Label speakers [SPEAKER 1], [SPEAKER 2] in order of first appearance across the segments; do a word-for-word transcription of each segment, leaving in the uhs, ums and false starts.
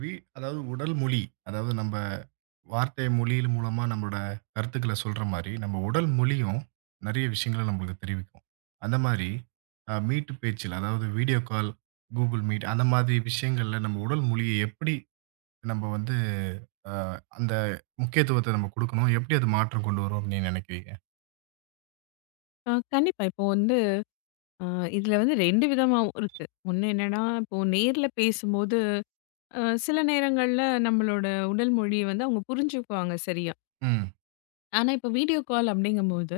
[SPEAKER 1] வீ அதாவது உடல் மொழி. அதாவது நம்ப வார்த்தை மொழியின் மூலமா நம்மளோட கருத்துக்கள சொல்ற மாரி, நம்ம உடல் மொழியும் நெறைய விஷயங்கள நம்மளுக்கு தெரிவிக்கும். அந்த மாரி அ மீட்டு பேச்சில, அதாவது வீடியோ கால், கூகுள் மீட் அந்த மாதிரி விஷயங்கள்ல நம்ம உடல் மொழிய எப்படி நம்ம வந்து அ அந்த முக்கியத்துவத்த நம்ம குடுக்கணும்? எப்படி அது மாற்றம் கொண்டு வரும்னு நீங்க நெனைக்கிறீங்க?
[SPEAKER 2] ஆ கண்டிப்பா. இப்போ வந்து அ இதுல வந்து ரெண்டு விதமாவும் இருக்கு. ஒண்ணு என்னன்னா, இப்போ நேர்ல பேசும்போது, அ சில நேரங்கள்ல நம்மளோட உடல் மொழிய வந்து அவங்க புரிஞ்சுக்குவாங்க சரியா.
[SPEAKER 1] ம்.
[SPEAKER 2] ஆனா, இப்போ வீடியோ கால் அப்படிங்கும்போது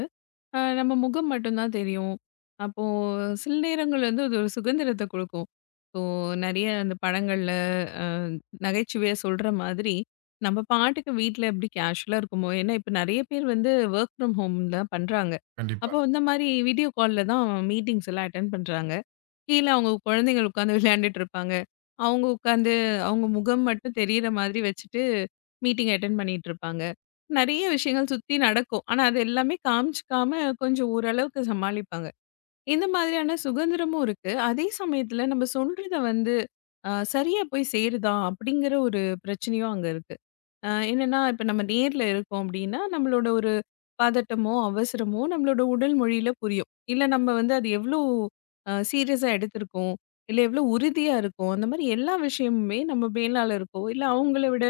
[SPEAKER 2] அ நம்ம முகம் மட்டும் தான் தெரியும். அப்போ சில நேரங்கள்ல வந்து அது ஒரு சுதந்திரத்த குடுக்கும். இப்போ நெறைய அந்த படங்கள்ல அ நகைச்சுவையா சொல்ற மாதிரி, நம்ம பாட்டுக்கு வீட்ல எப்படி கேஷுவலா இருக்குமோ, ஏன்னா இப்ப நெறைய பேர் வந்து வொர்க் ஃப்ரம் ஹோம் தான் பண்றாங்க.
[SPEAKER 1] கண்டிப்பா,
[SPEAKER 2] அப்போ இந்த மாரி வீடியோ கால்ல தான் மீட்டிங்ஸ் எல்லாம் அட்டெண்ட் பண்றாங்க. கீழ அவங்க குழந்தைகள் உட்காந்து விளையாண்டுட்டு இருப்பாங்க. அவங்க உட்காந்து அவங்க முகம் மட்டும் தெரியிற மாதிரி வச்சுட்டு மீட்டிங் அட்டெண்ட் பண்ணிட்டு இருப்பாங்க. நெறைய விஷயங்கள் சுத்தி நடக்கும். ஆனா அது எல்லாமே காமிச்சுக்காம கொஞ்சம் ஓரளவுக்கு சமாளிப்பாங்க. இந்த மாதிரியான சுதந்திரமும் இருக்கு. அதே சமயத்துல நம்ம சொல்றத வந்து அ சரியா போய் சேருதா? அப்படிங்கிற ஒரு பிரச்சனையும் அங்க இருக்கு. அ என்னன்னா, இப்ப நம்ம நேர்ல இருக்கோம் அப்டின்னா, நம்மளோட ஒரு பதட்டமோ, அவசரமோ நம்மளோட உடல் மொழியில புரியும். இல்ல நம்ம வந்து அது எவ்ளோ அ சீரியஸா எடுத்திருக்கோம், இல்ல எவ்ளோ உறுதியா இருக்கோம், அந்த மாரி எல்லா விஷயமுமே நம்ம மேலாளருக்கோ, இல்ல அவங்கள விட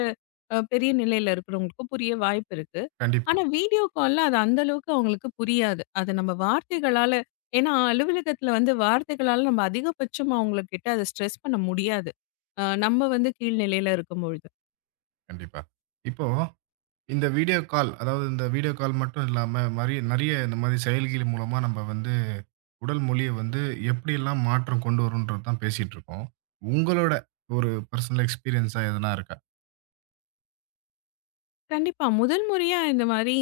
[SPEAKER 2] அ பெரிய நிலையில இருக்கிறவங்களுக்கோ புரிய வாய்ப்பு இருக்கு.
[SPEAKER 1] கண்டிப்பா,
[SPEAKER 2] ஆனா வீடியோ கால்ல அது அந்த அளவுக்கு அவங்களுக்கு புரியாது. அது நம்ம வார்த்தைகளால, ஏன்னா அலுவலகத்தில வந்து வார்த்தைகளால நம்ம அதிகபட்சமா அவங்ககிட்ட அத ஸ்ட்ரெஸ் பண்ண முடியாது. அ நம்ம வந்து கீழ்நிலையில இருக்கும்பொழுது.
[SPEAKER 1] கண்டிப்பா. இப்போ இந்த வீடியோ கால், அதாவது இந்த வீடியோ கால் மட்டும் இல்லாம மாரி நெறைய இந்த மாரி செயலிகள் மூலமா நம்ம வந்து உடல் மொழிய வந்து எப்படியெல்லாம் மாற்றம் கொண்டு வரும்ன்றது தான் பேசிட்டு இருக்கோம். உங்களோட ஒரு பர்சனல் எக்ஸ்பீரியன்ஸா எதனா இருக்கா?
[SPEAKER 2] கண்டிப்பா. முதல் முறையா இந்த மாரி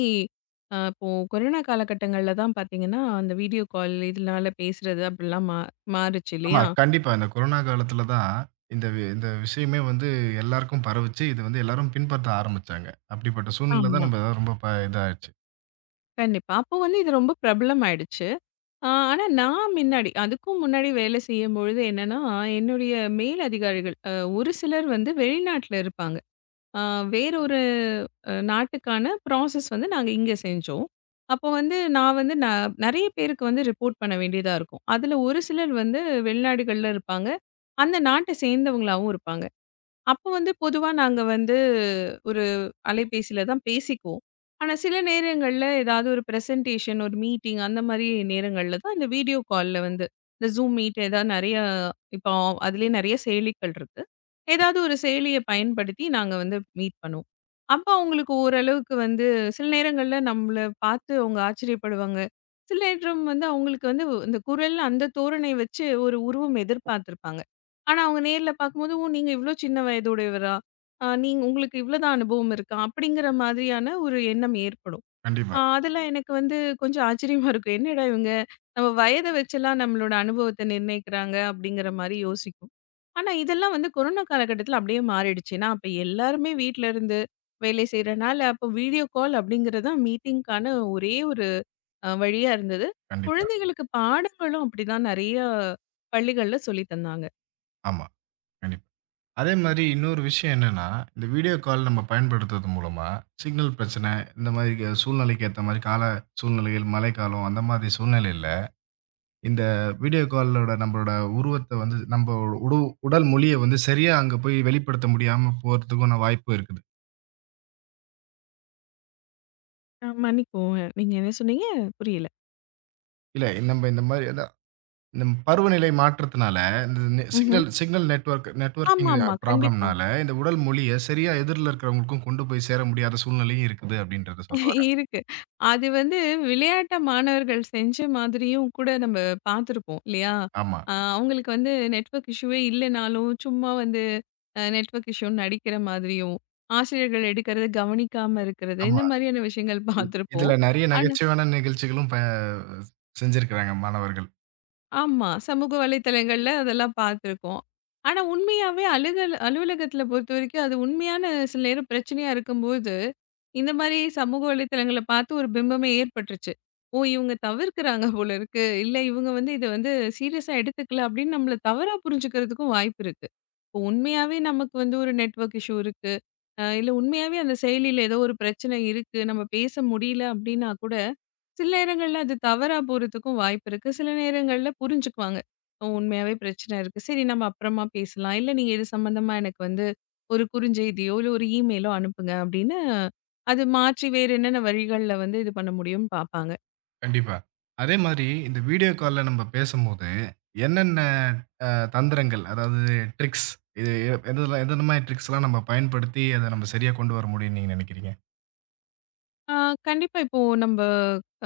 [SPEAKER 2] அ இப்போ கொரோனா காலகட்டங்கள்ல தான் பார்த்தீங்கன்னா, அந்த வீடியோ கால் இதனால பேசுறது அப்படிலாம் மா மாறுச்சு
[SPEAKER 1] ஆமா,
[SPEAKER 2] இல்லையா?
[SPEAKER 1] கண்டிப்பா. இந்த கொரோனா காலத்துல தான் இந்த வி இந்த விஷயமே வந்து எல்லாருக்கும் பரவுச்சு. இது வந்து எல்லாரும் பின்பற்ற ஆரம்பிச்சாங்க. அப்படிப்பட்ட சூழ்நிலை தான்
[SPEAKER 2] ஆமா.
[SPEAKER 1] நம்ம எதாவது ரொம்ப ப இதாச்சு.
[SPEAKER 2] கண்டிப்பா. அப்போ வந்து இது ரொம்ப பிரபலம் ஆயிடுச்சு. அ ஆனா நான் முன்னாடி அதுக்கும் முன்னாடி வேலை செய்யும்பொழுது என்னன்னா, என்னுடைய மேல் அதிகாரிகள் அ ஒரு சிலர் வந்து வெளிநாட்ல இருப்பாங்க. ஆ வேறொரு அ நாட்டுக்கான ப்ராசஸ் வந்து நாங்க இங்க செஞ்சோம். அப்போ வந்து நான் வந்து ந நெறைய பேருக்கு வந்து ரிப்போர்ட் பண்ண வேண்டியதா இருக்கும். அதுல ஒரு சிலர் வந்து வெளிநாடுகள்ல இருப்பாங்க. அந்த நாட்ட சேர்ந்தவங்களாவும் இருப்பாங்க. அப்போ வந்து பொதுவா நாங்க வந்து ஒரு அலைபேசியில தான் பேசிக்குவோம். ஆனா, சில நேரங்கள்ல ஏதாவது ஒரு பிரசன்டேஷன், ஒரு மீட்டிங் அந்த மாரி நேரங்கள்ல தான் இந்த வீடியோ கால்ல வந்து இந்த Zoom மீட் ஏதாவது நெறைய இப்போ அதிலயே நெறைய செயலிகள் இருக்கு. ஏதாவது ஒரு செயலிய பயன்படுத்தி நாங்க வந்து மீட் பண்ணுவோம். அப்ப அவங்களுக்கு ஓரளவுக்கு வந்து சில நேரங்கள்ல நம்மள பார்த்து அவங்க ஆச்சரியப்படுவாங்க. சில நேரம் வந்து அவங்களுக்கு வந்து இந்த குரல் அந்த தோரணை வச்சு ஒரு உருவம் எதிர்பார்த்திருப்பாங்க. ஆனா, அவங்க நேர்ல பார்க்கும்போது, "ஓ! நீங்க இவ்ளோ சின்ன வயதுடையவரா? அ நீங்க உங்களுக்கு இவ்ளோ தான் அனுபவம் இருக்கா?" அப்படிங்கிற மாதிரியான ஒரு எண்ணம் ஏற்படும்.
[SPEAKER 1] கண்டிப்பா,
[SPEAKER 2] அ அதெல்லாம் எனக்கு வந்து கொஞ்சம் ஆச்சரியமா இருக்கும். என்னடா இவங்க நம்ம வயத வச்செல்லாம் நம்மளோட அனுபவத்த நிர்ணயிக்கிறாங்க, அப்படிங்கிற மாரி யோசிக்கும். ஆனா, இதெல்லாம் வந்து கொரோனா காலகட்டத்தில அப்படியே மாறிடுச்சு. ஏன்னா, அப்ப எல்லாருமே வீட்ல இருந்து வேலை செய்றனால, அப்போ வீடியோ கால் அப்படிங்கிறது தான் மீட்டிங்க்கான ஒரே ஒரு அ வழியா இருந்தது.
[SPEAKER 1] கண்டிப்பா.
[SPEAKER 2] குழந்தைகளுக்கு பாடங்களும் அப்படிதான் நெறைய பள்ளிகள்ல சொல்லி தந்தாங்க.
[SPEAKER 1] ஆமா, கண்டிப்பா. அதே மாரி இன்னொரு விஷயம் என்னன்னா, இந்த வீடியோ கால் நம்ம பயன்படுத்துறது மூலமா சிக்னல் பிரச்சனை, இந்த மாரி சூழ்நிலைக்கு ஏத்த மாரி கால சூழ்நிலைகள், மழைக்காலம் அந்த மாதிரி சூழ்நிலையில இந்த வீடியோ காலோட நம்மளோட உருவத்த வந்து நம்ம உடு உடல் மொழிய வந்து சரியா அங்க போய் வெளிப்படுத்த முடியாம போறதுக்கான வாய்ப்பு இருக்குது.
[SPEAKER 2] அ மன்னிக்கவும். நீங்க என்ன சொன்னீங்க? புரியல.
[SPEAKER 1] இல்ல நம்ம இந்த மாரி அதான் இந்த பருவநிலை மாற்றத்தினால, இந்த நெ
[SPEAKER 2] ம்ஹ்ம்.
[SPEAKER 1] சிக்னல் சிக்னல் நெட்வொர்க் நெட்வொர்க்கிங்
[SPEAKER 2] ஆமாமா. கண்டிப்பா.
[SPEAKER 1] ப்ராப்ளம்னால இந்த உடல் மொழிய சரியா எதிர்ல இருக்கிறவங்களுக்கும் கொண்டு போய் சேர முடியாத சூழ்நிலையும் இருக்குது அப்படின்றத சொல்ல வரேன்.
[SPEAKER 2] இருக்கு. அது வந்து விளையாட்ட மாணவர்கள் செஞ்ச மாதிரியும் கூட நம்ம பார்த்துருப்போம் இல்லையா?
[SPEAKER 1] ஆமா,
[SPEAKER 2] அ அவங்களுக்கு வந்து நெட்வொர்க் இஷ்யூவே இல்லனாலும், சும்மா வந்து அ நெட்வொர்க் இஷ்யூன்னு நடிக்கிற மாதிரியும், ஆசிரியர்கள் எடுக்கிறத கவனிக்காம இருக்கிறது,
[SPEAKER 1] ஆமா.
[SPEAKER 2] இந்த மாதிரியான விஷயங்கள் பார்த்துருப்போம்.
[SPEAKER 1] இதுல நெறைய
[SPEAKER 2] ஆனா
[SPEAKER 1] நகைச்சுவையான நிகழ்ச்சிகளும் ப செஞ்சிருக்கிறாங்க மாணவர்கள்.
[SPEAKER 2] ஆமா. சமூக வலைத்தளங்கள்ல அதெல்லாம் பார்த்துருக்கோம். ஆனா உண்மையாவே அலுகல் அலுவலகத்தில பொறுத்தவரைக்கும் அது உண்மையான சில நேரம் பிரச்சனையா இருக்கும்போது, இந்த மாரி சமூக வலைத்தளங்கள பார்த்து ஒரு பிம்பமே ஏற்பட்டுருச்சு. ஓ! இவங்க தவிர்க்கிறாங்க போல இருக்கு. இல்ல இவங்க வந்து இத வந்து சீரியஸா எடுத்துக்கல அப்படின்னு நம்மள தவறா புரிஞ்சுக்கிறதுக்கும் வாய்ப்பு இருக்கு. இப்போ உண்மையாவே நமக்கு வந்து ஒரு நெட்வொர்க் இஷ்யூ இருக்கு. அ இல்ல உண்மையாவே அந்த செயலியில ஏதோ ஒரு பிரச்சனை இருக்கு. நம்ம பேச முடியல அப்படின்னா கூட சில நேரங்கள்ல அது தவறா போறதுக்கும் வாய்ப்பு இருக்கு. சில நேரங்கள்ல புரிஞ்சுக்குவாங்க. "ஓ! உண்மையாவே பிரச்சனை இருக்கு. சரி நம்ம அப்புறமா பேசலாம். இல்ல நீங்க இது சம்மந்தமா எனக்கு வந்து ஒரு குறுஞ்செய்தியோ, இல்ல ஒரு இமெயிலோ அனுப்புங்க." அப்படின்னு அது மாற்றி வேற என்னென்ன வழிகள்ல வந்து இது பண்ண முடியும்னு பார்ப்பாங்க.
[SPEAKER 1] கண்டிப்பா. அதே மாதிரி இந்த வீடியோ கால்ல நம்ம பேசும்போது, என்னென்ன அ தந்திரங்கள், அதாவது ட்ரிக்ஸ் இது எந்தெல்லாம் எந்தெந்த மாரி ட்ரிக்ஸ்லாம் நம்ம பயன்படுத்தி, அத நம்ம சரியா கொண்டு வர முடியும்னு நீங்க நினைக்கிறீங்க?
[SPEAKER 2] ஆ கண்டிப்பா இப்போ நம்ப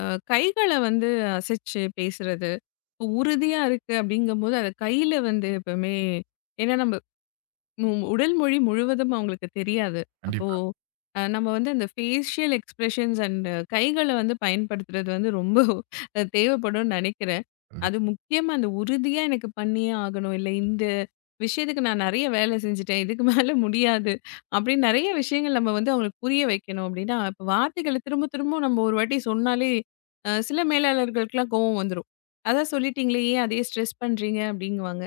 [SPEAKER 2] அ கைகள வந்து அசைச்சு பேசுறது, இப்போ உறுதியா இருக்கு அப்படிங்கும்போது அத கையில வந்து எப்பவுமே, ஏன்னா நம்ம மு உடல் மொழி முழுவதும் அவங்களுக்கு தெரியாது. அப்போ
[SPEAKER 1] கண்டிப்பா,
[SPEAKER 2] அ நம்ம வந்து அந்த ஃபேஷியல் எக்ஸ்பிரஷன்ஸ் அண்ட் கைகள வந்து பயன்படுத்துறது வந்து ரொம்ப அ தேவைப்படும்னு நெனைக்கிறேன். அது
[SPEAKER 1] கண்டிப்பா.
[SPEAKER 2] முக்கியமா அந்த உறுதியா எனக்கு பண்ணியே ஆகணும். இல்ல இந்த விஷயத்துக்கு நான் நெறைய வேலை செஞ்சுட்டேன். இதுக்கு மேல முடியாது. அப்படின்னு நெறைய விஷயங்கள் நம்ம வந்து அவங்களுக்கு புரிய வைக்கணும் அப்படின்னா, இப்ப வார்த்தைகள திரும்ப திரும்ப நம்ம ஒரு வாட்டி சொன்னாலே அ சில மேலாளர்களுக்குலாம் கோவம் வந்துரும். "அதான் சொல்லிட்டீங்களே, ஏன் அதையே ஸ்ட்ரெஸ் பண்றீங்க?" அப்படிங்குவாங்க.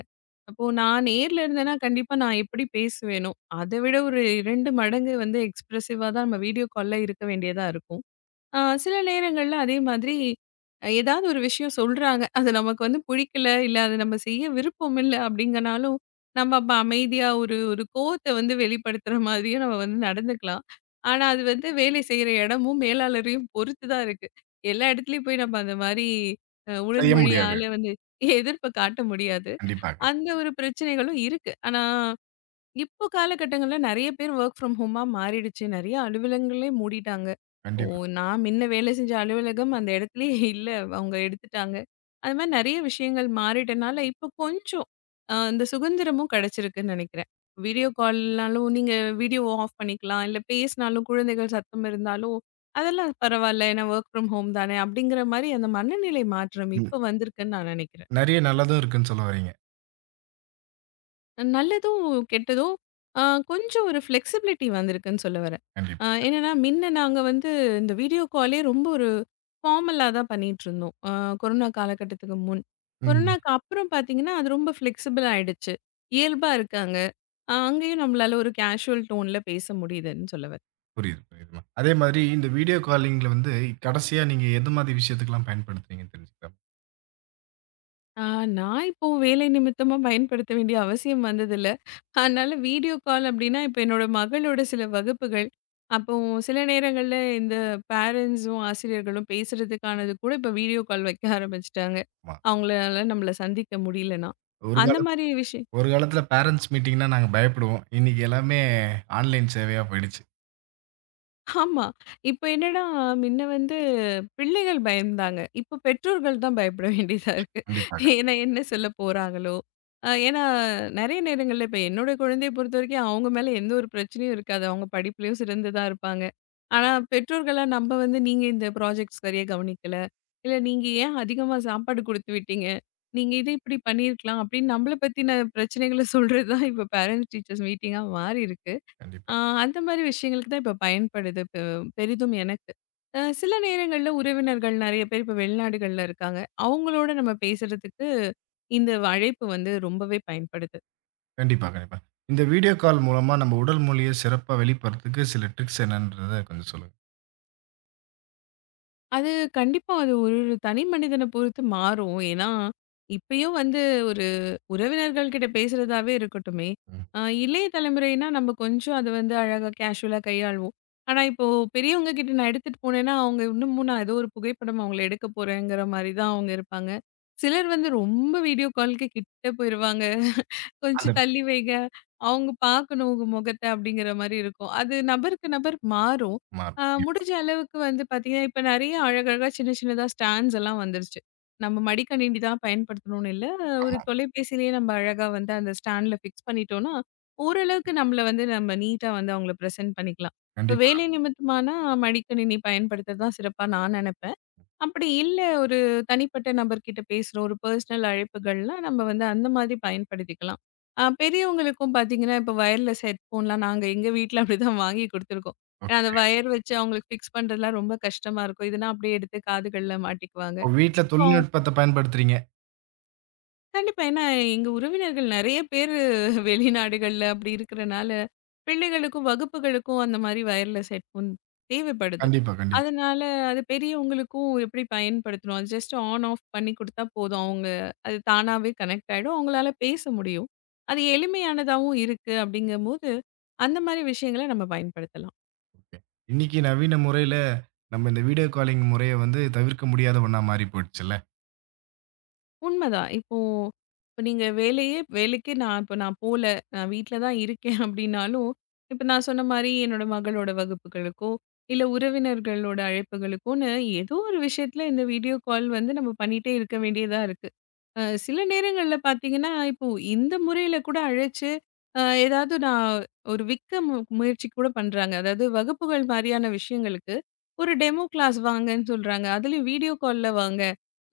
[SPEAKER 2] அப்போ நான் நேர்ல இருந்தேன்னா, கண்டிப்பா நான் எப்படி பேசுவேனோ, அத விட ஒரு ரெண்டு மடங்கு வந்து எக்ஸ்பிரசிவா தான் நம்ம வீடியோ கால்ல இருக்க வேண்டியதா இருக்கும். அ சில நேரங்கள்ல அதே மாதிரி அஹ் ஏதாவது ஒரு விஷயம் சொல்றாங்க. அது நமக்கு வந்து பிடிக்கல, இல்ல அது நம்ம செய்ய விருப்பம் இல்ல அப்படிங்கனாலும், நம்ம அப்ப அமைதியா ஒரு ஒரு கோவத்த வந்து வெளிப்படுத்துற மாதிரியும் நம்ம வந்து நடந்துக்கலாம். ஆனா, அது வந்து வேலை செய்ற இடமும், மேலாளரையும் பொறுத்து தான் இருக்கு. எல்லா இடத்துலயும் போய் நம்ம அந்த மாரி அ உடல்
[SPEAKER 1] செய்ய முடியாது.
[SPEAKER 2] மொழியால வந்து எதிர்ப்ப காட்ட முடியாது.
[SPEAKER 1] கண்டிப்பா,
[SPEAKER 2] அந்த ஒரு பிரச்சனைகளும் இருக்கு. ஆனா, இப்போ காலகட்டங்கள்ல நெறைய பேர் வொர்க் ஃப்ரம் ஹோமா மாறிடுச்சு. நெறைய அலுவலகங்களே மூடிட்டாங்க. ஓ!
[SPEAKER 1] கண்டிப்பா.
[SPEAKER 2] நான் முன்ன வேலை செஞ்ச அலுவலகம் அந்த இடத்துலயே இல்ல. அவங்க எடுத்துட்டாங்க. அது மாரி நெறைய விஷயங்கள் மாறிட்டனால, இப்போ கொஞ்சம் அ இந்த சுதந்திரமும் கிடைச்சிருக்குன்னு நெனைக்கிறேன். வீடியோ கால்னாலும் நீங்க வீடியோவ ஆஃப் பண்ணிக்கலாம். இல்ல பேசினாலும் குழந்தைகள் சத்தம் இருந்தாலும், அதெல்லாம் பரவால்ல. ஏன்னா வொர்க் ஃப்ரம் ஹோம் தானே! அப்படிங்கிற மாரி அந்த மனநிலை மாற்றம்
[SPEAKER 1] ம்.
[SPEAKER 2] இப்போ வந்திருக்குன்னு நான் நெனைக்கிறேன்.
[SPEAKER 1] நெறைய நல்லதும் இருக்குன்னு சொல்ல வர்றீங்க.
[SPEAKER 2] நல்லதும், கெட்டதும், அ கொஞ்சம் ஒரு ஃப்ளெக்ஸிபிலிட்டி வந்திருக்குன்னு சொல்ல வரேன்.
[SPEAKER 1] கண்டிப்பா.
[SPEAKER 2] அ என்னன்னா, மின்ன நாங்க வந்து இந்த வீடியோ காலே ரொம்ப ஒரு ஃபார்மலா தான் பண்ணிட்டுருந்தோம். அ கொரோனா காலகட்டத்துக்கு முன்.
[SPEAKER 1] ம்.
[SPEAKER 2] கொரோனாக்கு அப்புறம் பார்த்தீங்கன்னா, அது ரொம்ப ஃப்ளெக்ஸிபிள் ஆயிடுச்சு. இயல்பா இருக்காங்க. அ அங்கேயும் நம்மளால ஒரு கேஷுவல் டோன்ல பேச முடியுதுன்னு சொல்ல வரேன்.
[SPEAKER 1] புரியுது, புரியுதும்மா. அதே மாதிரி இந்த வீடியோ காலிங்ல வந்து கடைசியா நீங்க எந்த மாதிரி விஷயத்துக்கெல்லாம் பயன்படுத்துறீங்கன்னு தெரிஞ்சுக்கலாமா?
[SPEAKER 2] ஆ நான் இப்போ வேலை நிமித்தமா பயன்படுத்த வேண்டிய அவசியம் வந்ததில்ல. அதனால வீடியோ கால் அப்டின்னா, இப்ப என்னோட மகளோட சில வகுப்புகள். அப்போ சில நேரங்கள்ல இந்த பேரண்ட்ஸும், ஆசிரியர்களும் பேசுறதுக்கானது கூட இப்ப வீடியோ கால் வைக்க ஆரம்பிச்சுட்டாங்க. அவங்களால நம்மள சந்திக்க முடியலன்னா.
[SPEAKER 1] ஒரு
[SPEAKER 2] அந்த
[SPEAKER 1] கால
[SPEAKER 2] மாரி விஷயம்.
[SPEAKER 1] ஒரு காலத்துல பேரன்ட்ஸ் மீட்டிங்ன்னா நாங்க பயப்படுவோம். இன்னைக்கு எல்லாமே ஆன்லைன் சேவையா போயிடுச்சு.
[SPEAKER 2] ஆமா. இப்ப என்னன்னா, முன்ன வந்து பிள்ளைகள் பயந்தாங்க. இப்ப பெற்றோர்கள் தான் பயப்பட வேண்டியதா இருக்கு.
[SPEAKER 1] கண்டிப்பா.
[SPEAKER 2] ஏன்னா, என்ன சொல்ல போறாங்களோ? அ ஏன்னா, நெறைய நேரங்கள்ல இப்ப என்னோட குழந்தைய பொறுத்தவரைக்கும், அவங்க மேல எந்த ஒரு பிரச்சனையும் இருக்காது. அவங்க படிப்புலயும் சிறந்து தான் இருப்பாங்க. ஆனா, பெற்றோர்களா நம்ம வந்து, "நீங்க இந்த ப்ராஜெக்ட் சரியா கவனிக்கல. இல்ல நீங்க ஏன் அதிகமா சாப்பாடு குடுத்து விட்டீங்க? நீங்க இத இப்படி பண்ணியிருக்கலாம்." அப்படின்னு நம்மள பத்தின பிரச்சனைகள சொல்றது தான் இப்ப பேரண்ட்ஸ் டீச்சர்ஸ் மீட்டிங்கா மாறியிருக்கு.
[SPEAKER 1] கண்டிப்பா.
[SPEAKER 2] ஆ, அந்த மாரி விஷயங்களுக்கு தான் இப்ப பயன்படுது பெ பெரிதும் எனக்கு. அ சில நேரங்கள்ல உறவினர்கள் நெறைய பேர் இப்ப வெளிநாடுகள்ல இருக்காங்க. அவங்களோட நம்ம பேசுறதுக்கு இந்த அழைப்பு வந்து ரொம்பவே பயன்படுது.
[SPEAKER 1] கண்டிப்பா, கண்டிப்பா. இந்த வீடியோ கால் மூலமா நம்ம உடல் மொழிய சிறப்பா வெளிப்படுறதுக்கு சில ட்ரிக்ஸ் என்னன்றத கொஞ்சம் சொல்லுங்க.
[SPEAKER 2] அது கண்டிப்பா அது ஒரு ஒரு தனி மனிதன பொறுத்து மாறும். ஏன்னா, இப்பயும் வந்து ஒரு உறவினர்கள் கிட்ட பேசுறதாவே இருக்கட்டுமே,
[SPEAKER 1] ம்.
[SPEAKER 2] அ இளைய தலைமுறைனா நம்ம கொஞ்சம் அது வந்து அழகா கேஷுவலா கையாளுவோம். ஆனா இப்போ பெரியவங்க கிட்ட நான் எடுத்துட்டு போனேன்னா, அவங்க இன்னமும் நான் ஏதோ ஒரு புகைப்படம் அவங்கள எடுக்க போறேங்கிற மாரி தான் அவங்க இருப்பாங்க. சிலர் வந்து ரொம்ப வீடியோ காலுக்கு கிட்ட போயிருவாங்க.
[SPEAKER 1] அந்த
[SPEAKER 2] கொஞ்சம் தள்ளி வைங்க. அவங்க பார்க்கணும் உங்க முகத்த அப்படிங்கிற மாரி இருக்கும். அது நபருக்கு நபர் மாறும்.
[SPEAKER 1] மா
[SPEAKER 2] அ
[SPEAKER 1] கண்டிப்பா.
[SPEAKER 2] முடிஞ்ச அளவுக்கு வந்து பார்த்தீங்கன்னா, இப்ப நெறைய அழகழகா சின்ன சின்னதா ஸ்டாண்ட்ஸ் எல்லாம் வந்துருச்சு. நம்ம மடிக்கணினி தான் பயன்படுத்தணும்னு இல்ல. ஒரு
[SPEAKER 1] ஆமா.
[SPEAKER 2] தொலைபேசியிலேயே நம்ம அழகா வந்து அந்த ஸ்டாண்ட்ல ஃபிக்ஸ் பண்ணிட்டோம்னா, ஓரளவுக்கு நம்மள வந்து நம்ம நீட்டா வந்து அவங்கள பிரசன்ட் பண்ணிக்கலாம். இப்ப
[SPEAKER 1] கண்டிப்பா.
[SPEAKER 2] வேலை நிமித்தமானா மடிக்கணினி பயன்படுத்துறது தான் சிறப்பா நான் நெனப்பேன். அப்படி இல்ல, ஒரு தனிப்பட்ட நபர்கிட்ட பேசுறோம். ஒரு பர்சனல் அழைப்புகள்லாம் நம்ம வந்து அந்த மாதிரி பயன்படுத்திக்கலாம். அ பெரியவங்களுக்கும் பார்த்தீங்கன்னா, இப்போ வயர்லெஸ் ஹெட்ஃபோன்லாம் நாங்க எங்க வீட்ல அப்படிதான் வாங்கி குடுத்துருக்கோம். ஏன்னா, அந்த வயர் வச்சு அவங்களுக்கு ஃபிக்ஸ் பண்றதுலாம் ரொம்ப கஷ்டமா இருக்கும். இதுனா அப்படியே எடுத்து காதுகள்ல மாட்டிக்குவாங்க.
[SPEAKER 1] இப்போ வீட்ல தொழில்நுட்பத்த பயன்படுத்துறீங்க.
[SPEAKER 2] கண்டிப்பா. ஏன்னா, எங்க உறவினர்கள் நெறைய பேரு வெளிநாடுகள்ல அப்படி இருக்கிறனால, பிள்ளைகளுக்கும், வகுப்புகளுக்கும் அந்த மாரி வயர்லெஸ் ஹெட்ஃபோன் தேவைப்படுது.
[SPEAKER 1] கண்டிப்பா, கண்டிப்பா.
[SPEAKER 2] அதனால அது பெரியவங்களுக்கும் எப்படி பயன்படுத்தணும்? அது ஜஸ்ட் ஆன், ஆஃப் பண்ணி குடுத்தா போதும். அவங்க அது தானாவே கனெக்ட் ஆயிடும். அவங்களால பேச முடியும். அது எளிமையானதாவும் இருக்கு அப்படிங்கும்போது, அந்த மாரி விஷயங்கள நம்ம பயன்படுத்தலாம்.
[SPEAKER 1] ஓகே. இன்னைக்கு நவீன முறையில நம்ம இந்த வீடியோ காலிங் முறைய வந்து தவிர்க்க முடியாத ஒண்ணா மாறி போயிடுச்சுல்ல.
[SPEAKER 2] உண்மதான். இப்போ இப்ப நீங்க வேலையே வேலைக்கே நான் இப்ப நான் போல. நான் வீட்ல தான் இருக்கேன் அப்டின்னாலும், இப்ப நான் சொன்ன மாரி என்னோட மகளோட வகுப்புகளுக்கோ, இல்ல உறவினர்களோட அழைப்புகளுக்கோன்னு ஏதோ ஒரு விஷயத்துல இந்த வீடியோ கால் வந்து நம்ம பண்ணிட்டே இருக்க வேண்டியதா இருக்கு. அ சில நேரங்கள்ல பார்த்தீங்கன்னா, இப்போ இந்த முறையில கூட அழைச்சு, அ ஏதாவது நான் ஒரு விக்க மு முயற்சி கூட பண்றாங்க. அதாவது வகுப்புகள் மாரியான விஷயங்களுக்கு, ஒரு டெமோ கிளாஸ் வாங்கன்னு சொல்றாங்க. அதுலயும் வீடியோ கால்ல வாங்க.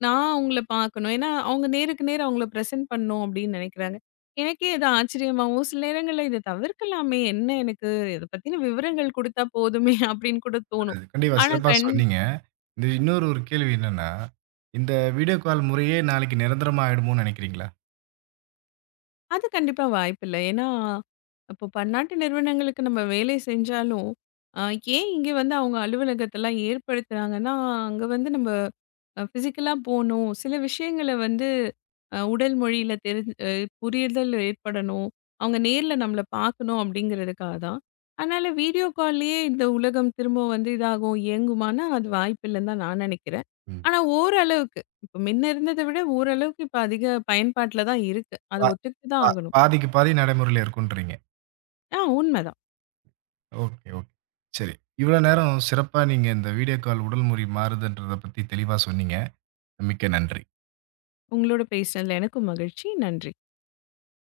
[SPEAKER 2] நான் உங்கள பார்க்கணும். ஏன்னா, அவங்க நேருக்கு நேரா அவங்கள பிரசன்ட் பண்ணணும் அப்படின்னு நெனைக்கிறாங்க. எனக்கே இது ஆச்சரியமாவும், சில நேரங்கள்ல இத தவிர்க்கலாமே! என்ன எனக்கு இத பத்தின விவரங்கள் குடுத்தா போதுமே! அப்படின்னு கூட தோணும்.
[SPEAKER 1] கண்டிப்பா
[SPEAKER 2] ஆனா
[SPEAKER 1] சிறப்பா
[SPEAKER 2] கண்
[SPEAKER 1] சொன்னீங்க. இந்த இன்னொரு ஒரு கேள்வி என்னன்னா, இந்த வீடியோ கால் முறையே நாளைக்கு நிரந்தரமா ஆயிடுமோன்னு நெனைக்கிறீங்களா?
[SPEAKER 2] அது கண்டிப்பா வாய்ப்பில்ல. ஏன்னா, இப்போ பன்னாட்டு நிறுவனங்களுக்கு நம்ம வேலை செஞ்சாலும், அ ஏன் இங்க வந்து அவங்க அலுவலகத்தலாம் ஏற்படுத்துறாங்கன்னா, அங்க வந்து நம்ம அ ஃபிசிக்கலா போணும். சில விஷயங்கள வந்து அ உடல் மொழியில தெரிஞ் அ புரிதல் ஏற்படணும். அவங்க நேர்ல நம்மள பார்க்கணும் அப்படிங்கிறதுக்காக தான். அதனால வீடியோ கால்லயே இந்த உலகம் திரும்ப வந்து இதாகும், இயங்குமானா அது வாய்ப்பில்லன்னு தான் நான் நெனைக்கிறேன்.
[SPEAKER 1] ம்.
[SPEAKER 2] ஆனா ஓரளவுக்கு. இப்ப முன்ன இருந்தத விட ஓரளவுக்கு இப்ப அதிக பயன்பாட்டுல தான் இருக்கு. அத
[SPEAKER 1] பா
[SPEAKER 2] ஒத்துக்கிட்டு தான்
[SPEAKER 1] பா
[SPEAKER 2] ஆகணும்.
[SPEAKER 1] பாதிக்கு பாதி நடைமுறையில இருக்குன்றீங்க.
[SPEAKER 2] ஆ உண்மதான்.
[SPEAKER 1] Okay, okay. சரி. இவ்வளோ நேரம் சிறப்பா நீங்க இந்த வீடியோ கால் உடல் மொழி மாறுதுன்றத பத்தி தெளிவா சொன்னீங்க. மிக்க நன்றி.
[SPEAKER 2] உங்களோட பேசுனதுல எனக்கும் மகிழ்ச்சி. நன்றி.